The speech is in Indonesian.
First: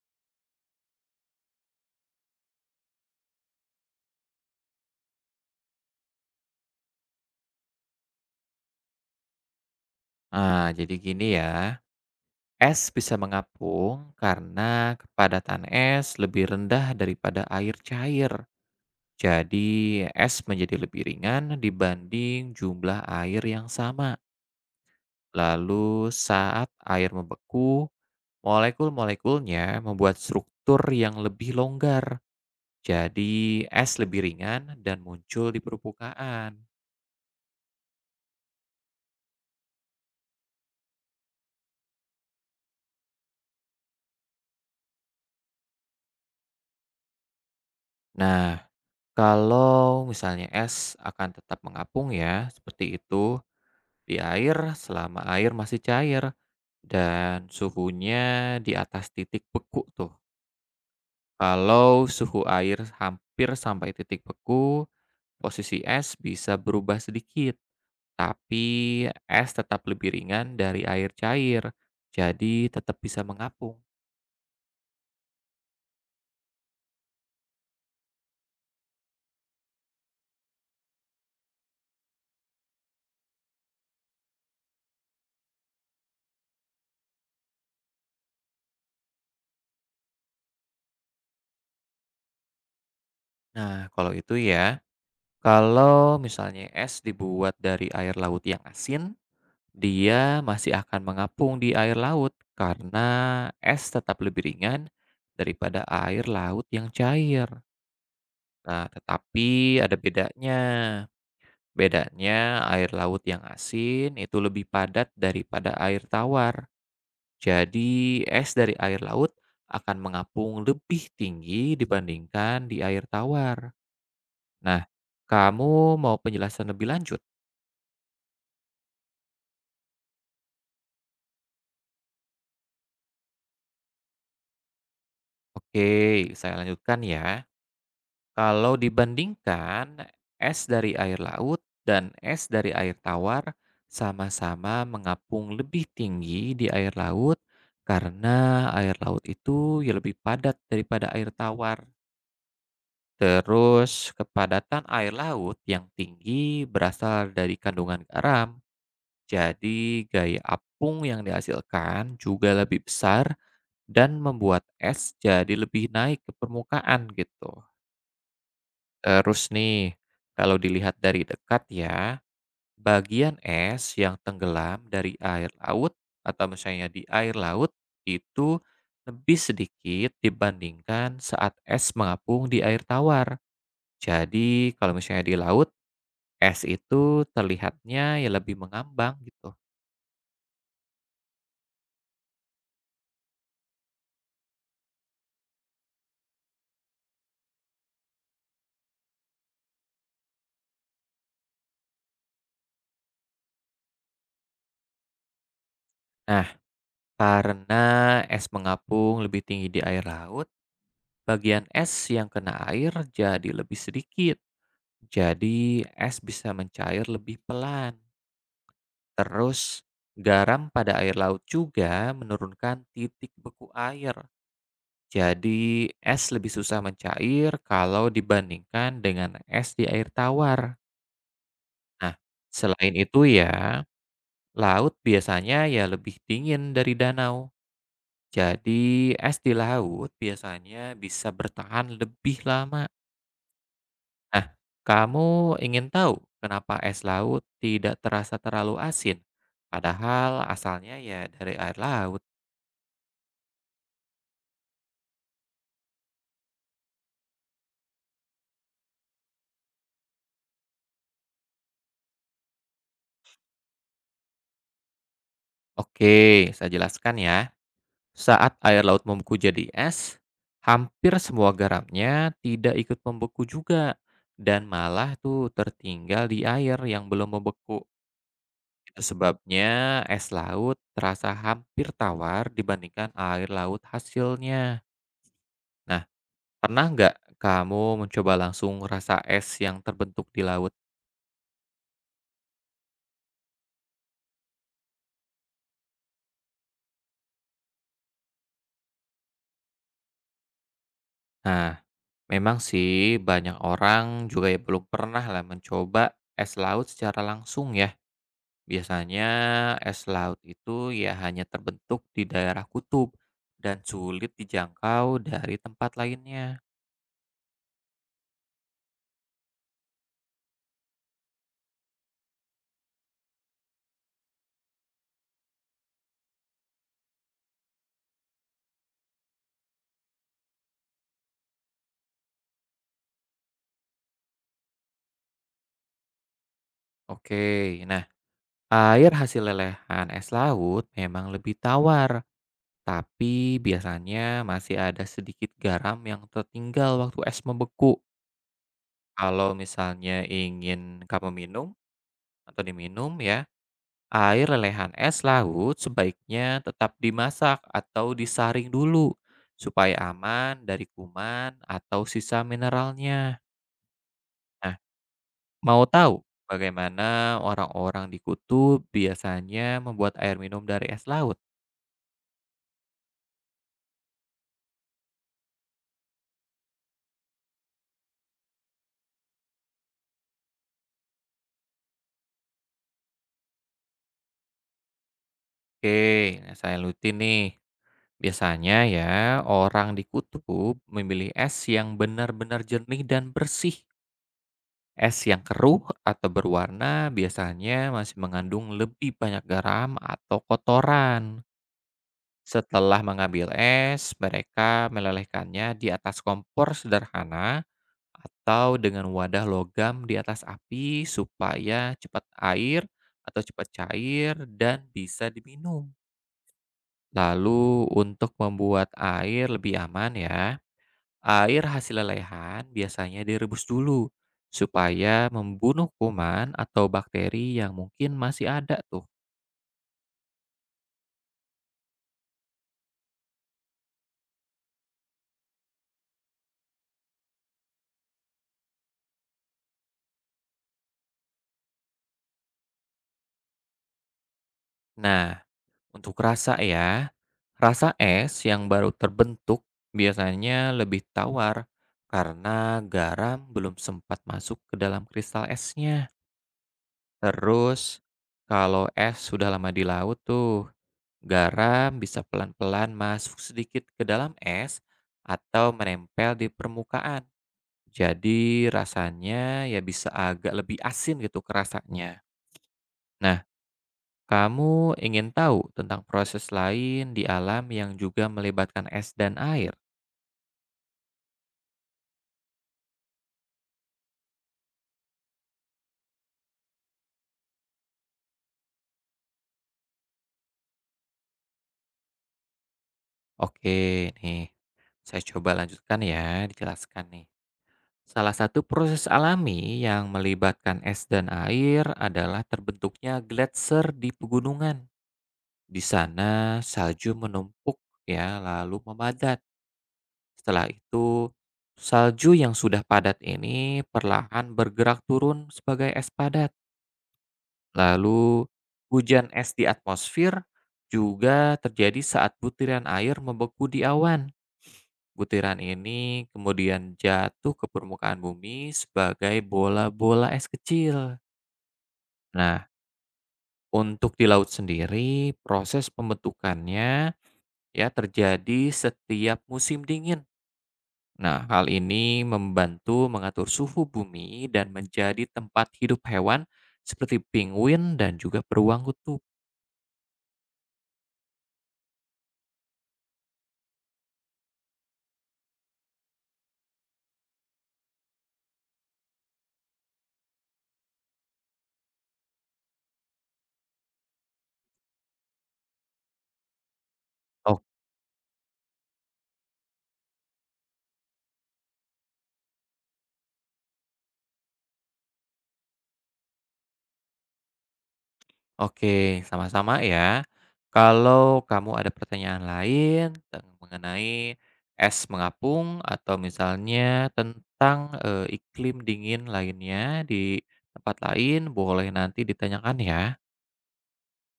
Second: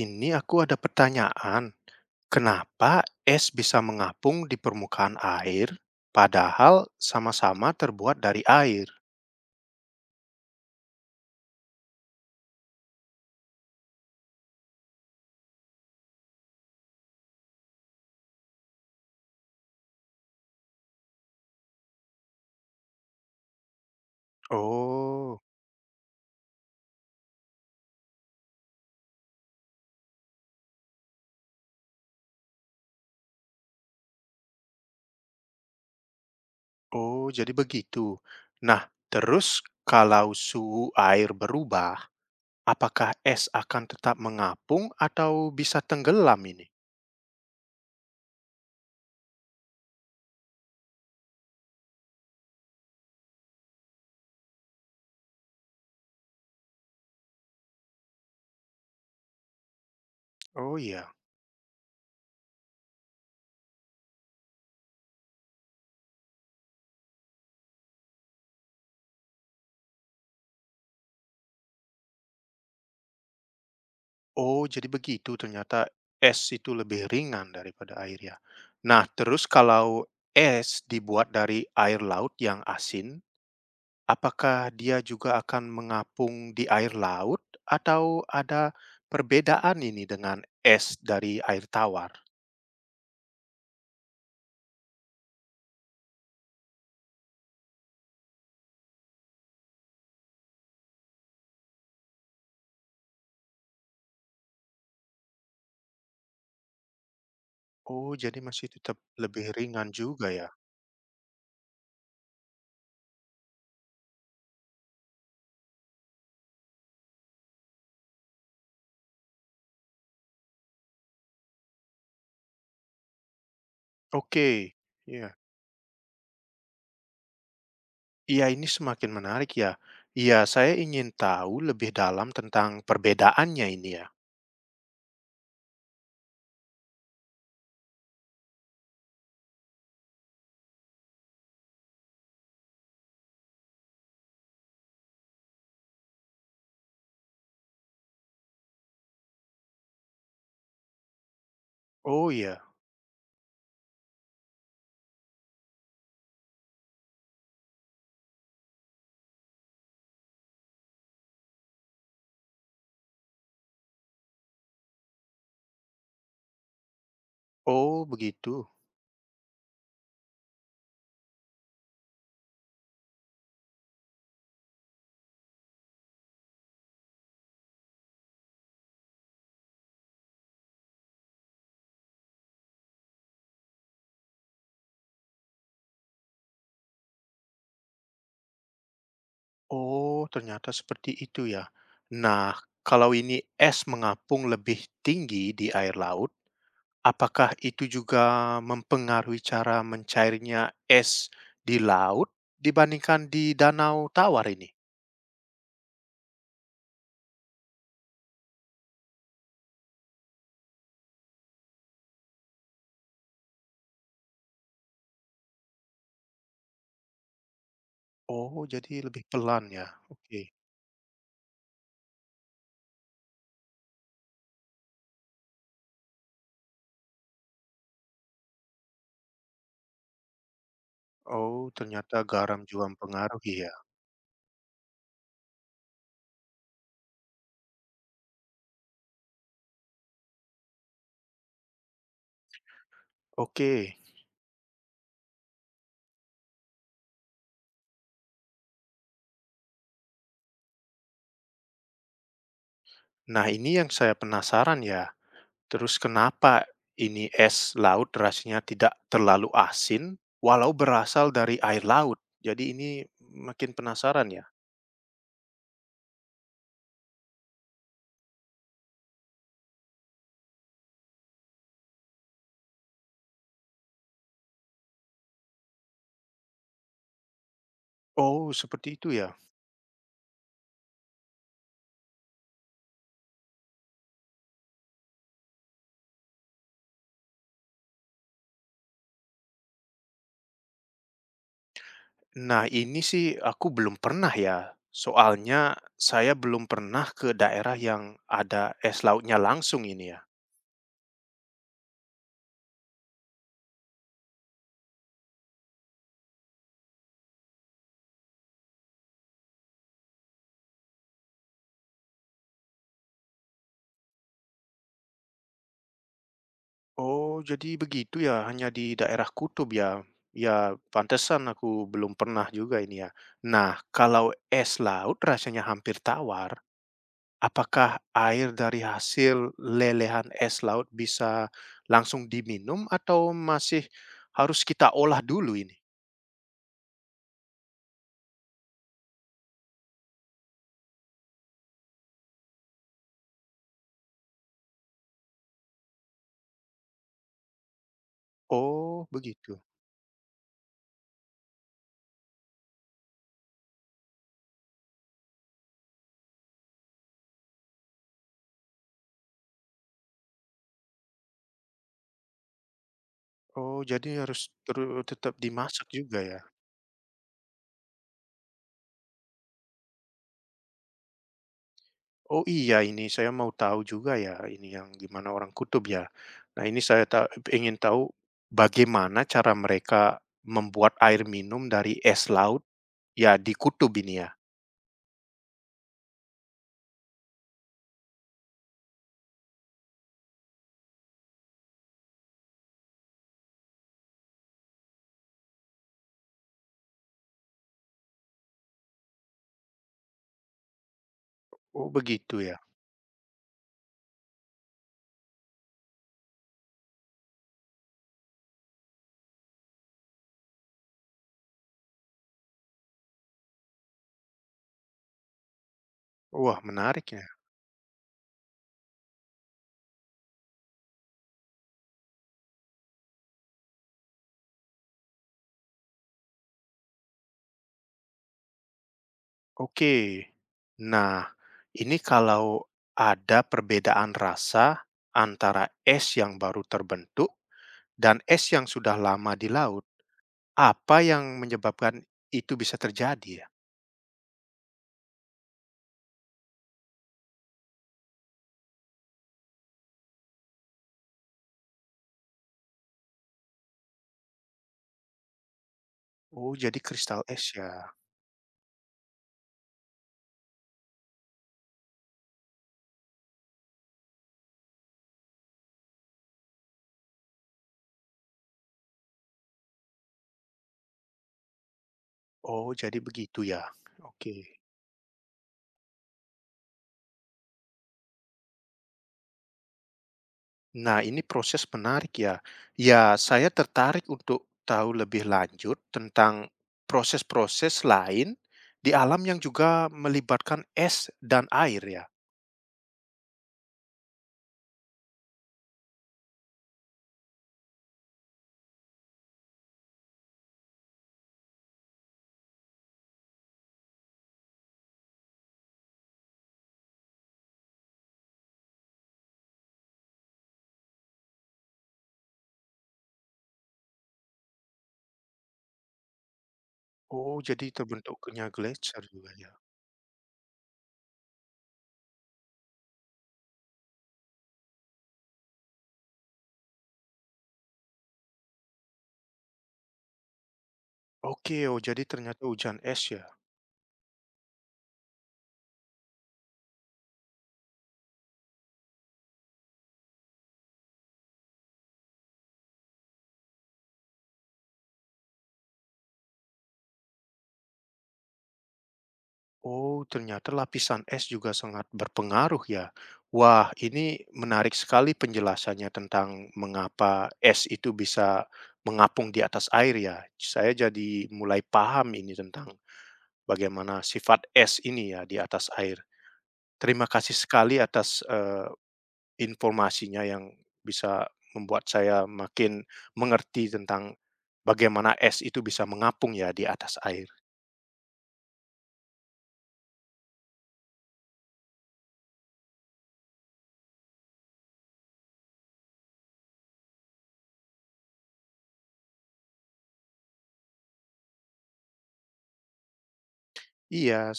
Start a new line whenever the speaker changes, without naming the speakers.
Ini aku ada pertanyaan. Kenapa es bisa mengapung di permukaan air, padahal sama-sama terbuat dari air?
Ah, jadi gini ya, es bisa mengapung karena kepadatan es lebih rendah daripada air cair. Jadi, es menjadi lebih ringan dibanding jumlah air yang sama.
Oh,
Lalu, saat air membeku, molekul-molekulnya membuat struktur yang lebih longgar. Jadi, es lebih ringan dan muncul di permukaan.
oh, jadi begitu. Nah, terus kalau suhu air berubah, apakah es akan tetap mengapung atau bisa tenggelam ini?
Nah, kalau misalnya es akan tetap mengapung ya, seperti itu, di air selama air masih cair dan suhunya di atas titik beku tuh.
Oh iya.
Kalau suhu air hampir sampai titik beku, posisi es bisa berubah sedikit, tapi es tetap lebih ringan dari air cair, jadi tetap bisa mengapung.
Oh, jadi begitu. Ternyata es itu lebih ringan daripada air ya. Nah, terus kalau es dibuat dari air laut yang asin, apakah dia juga akan mengapung di air laut atau ada perbedaan ini dengan es dari air tawar?
Nah, kalau itu ya, kalau misalnya es dibuat dari air laut yang asin, dia masih akan mengapung di air laut karena es tetap lebih ringan daripada air laut yang cair.
Oh, jadi masih
Nah,
tetap lebih
tetapi
ringan
ada
juga ya?
bedanya. Bedanya air laut yang asin itu lebih padat daripada air tawar. Jadi es dari air laut akan mengapung lebih tinggi dibandingkan di air tawar.
Oke,
Nah,
ya,
kamu mau penjelasan lebih lanjut?
iya, ini semakin menarik ya. Iya, saya ingin tahu lebih dalam tentang perbedaannya ini ya.
Oke, saya lanjutkan ya. Kalau dibandingkan, es dari air laut dan es dari air tawar sama-sama mengapung lebih tinggi di air laut karena air laut itu ya lebih padat daripada air tawar.
Oh iya,
Terus, kepadatan air laut yang tinggi berasal dari kandungan garam. Jadi, gaya apung yang dihasilkan juga lebih besar dan membuat es jadi lebih naik ke permukaan gitu.
oh begitu.
Terus nih, kalau dilihat dari dekat ya, bagian es yang tenggelam dari air laut atau misalnya di air laut itu lebih sedikit dibandingkan saat es mengapung di air tawar. Jadi kalau misalnya di laut, es itu terlihatnya ya lebih mengambang gitu.
Oh, ternyata seperti itu ya. Nah, kalau ini es mengapung lebih tinggi di air laut. Apakah itu juga mempengaruhi cara mencairnya es di laut dibandingkan di danau tawar ini?
Nah, karena es mengapung lebih tinggi di air laut, bagian es yang kena air jadi lebih sedikit. Jadi es bisa mencair lebih pelan.
Oh, jadi lebih pelan
Terus
ya? Oke.
garam pada air laut juga menurunkan titik beku air. Jadi es lebih susah mencair kalau dibandingkan dengan es di air tawar.
Oh,
Nah,
ternyata garam juga
selain itu
mempengaruhi ya?
ya, laut biasanya ya lebih dingin dari danau. Jadi es di laut biasanya bisa bertahan lebih lama.
Oke.
Nah, kamu ingin tahu kenapa es laut tidak terasa terlalu asin, padahal asalnya ya dari air laut.
Nah, ini yang saya penasaran ya. Terus kenapa ini es laut rasanya tidak terlalu asin walau berasal dari air laut? Jadi ini makin penasaran ya?
Oke, saya jelaskan ya. Saat air laut membeku jadi es, hampir semua garamnya tidak ikut membeku juga dan malah tuh tertinggal di air yang belum membeku.
Oh, seperti
Itu
itu ya?
sebabnya es laut terasa hampir tawar dibandingkan air laut hasilnya. Nah, pernah nggak kamu mencoba langsung rasa es yang terbentuk di laut?
Nah, ini sih aku belum pernah ya. Soalnya saya belum pernah ke daerah yang ada es lautnya langsung ini ya.
Nah, memang sih banyak orang juga ya belum pernah lah mencoba es laut secara langsung ya. Biasanya es laut itu ya hanya terbentuk di daerah kutub dan sulit dijangkau dari tempat lainnya.
Oh, jadi begitu ya, hanya di daerah kutub ya. Ya, pantesan aku belum pernah juga ini ya. Nah, kalau es laut rasanya hampir tawar, apakah air dari hasil lelehan es laut bisa langsung diminum atau masih harus kita olah dulu ini?
Oke, nah, air hasil lelehan es laut memang lebih tawar, tapi biasanya masih ada sedikit garam yang tertinggal waktu es membeku.
Oh,
Kalau
begitu.
misalnya ingin kamu minum atau diminum ya, air lelehan es laut sebaiknya tetap dimasak atau disaring dulu supaya aman dari kuman atau sisa mineralnya.
Oh, jadi harus
Nah,
tetap
mau
dimasak
tahu
juga ya?
bagaimana orang-orang di kutub biasanya membuat air minum dari es laut?
Oh, iya ini saya mau tahu juga ya ini yang gimana orang kutub ya. Nah, ini saya ingin tahu bagaimana cara mereka membuat air minum dari es laut ya di kutub ini ya?
Oke, nah saya lutin nih. Biasanya ya, orang di kutub memilih es yang benar-benar jernih dan bersih. Es yang keruh atau berwarna biasanya masih mengandung lebih banyak garam atau kotoran.
Oh, begitu ya?
Setelah mengambil es, mereka melelehkannya di atas kompor sederhana atau dengan wadah logam di atas api supaya cepat air atau cepat cair dan bisa diminum.
Wah, menarik ya.
Lalu untuk membuat air lebih aman ya, air hasil lelehan biasanya direbus dulu supaya membunuh kuman atau bakteri yang mungkin masih ada tuh.
Oke. Nah, ini kalau ada perbedaan rasa antara es yang baru terbentuk dan es yang sudah lama di laut, apa yang menyebabkan itu bisa terjadi ya?
Nah, untuk rasa ya, rasa es yang baru terbentuk biasanya lebih tawar karena garam belum sempat masuk ke dalam kristal esnya.
Oh, jadi kristal es ya?
Terus, kalau es sudah lama di laut tuh, garam bisa pelan-pelan masuk sedikit ke dalam es atau menempel di permukaan. Jadi rasanya ya bisa agak lebih asin gitu kerasanya.
Oh, jadi begitu
Nah,
ya? Oke.
kamu ingin tahu tentang proses lain di alam yang juga melibatkan es dan air?
Nah, ini proses menarik ya. Ya, saya tertarik untuk tahu lebih lanjut tentang proses-proses lain di alam yang juga melibatkan es dan air ya?
Oke, nih. Saya coba lanjutkan ya, dijelaskan nih. Salah satu proses alami yang melibatkan es dan air adalah terbentuknya gletser di pegunungan. Di sana salju menumpuk ya, lalu memadat. Setelah itu, salju yang sudah padat ini perlahan bergerak turun sebagai es padat.
Oh, jadi terbentuknya
Lalu,
gletser
hujan
juga ya?
es di atmosfer juga terjadi saat butiran air membeku di awan. Butiran ini kemudian jatuh ke permukaan bumi sebagai bola-bola es kecil.
Oke, oh jadi ternyata
Nah,
hujan es ya?
untuk di laut sendiri, proses pembentukannya ya terjadi setiap musim dingin. Nah, hal ini membantu mengatur suhu bumi dan menjadi tempat hidup hewan seperti penguin dan juga beruang kutub.
Oh, ternyata lapisan es juga sangat berpengaruh ya. Wah, ini menarik sekali penjelasannya tentang mengapa es itu bisa mengapung di atas air ya. Saya jadi mulai paham ini tentang bagaimana sifat es ini ya di atas air. Terima kasih
Oh,
sekali atas informasinya yang bisa membuat saya makin mengerti tentang bagaimana es itu bisa mengapung ya di atas air.
oke, sama-sama ya. Kalau kamu ada pertanyaan lain tentang- mengenai es mengapung atau misalnya tentang iklim dingin lainnya di tempat lain, boleh nanti ditanyakan ya.
Iya,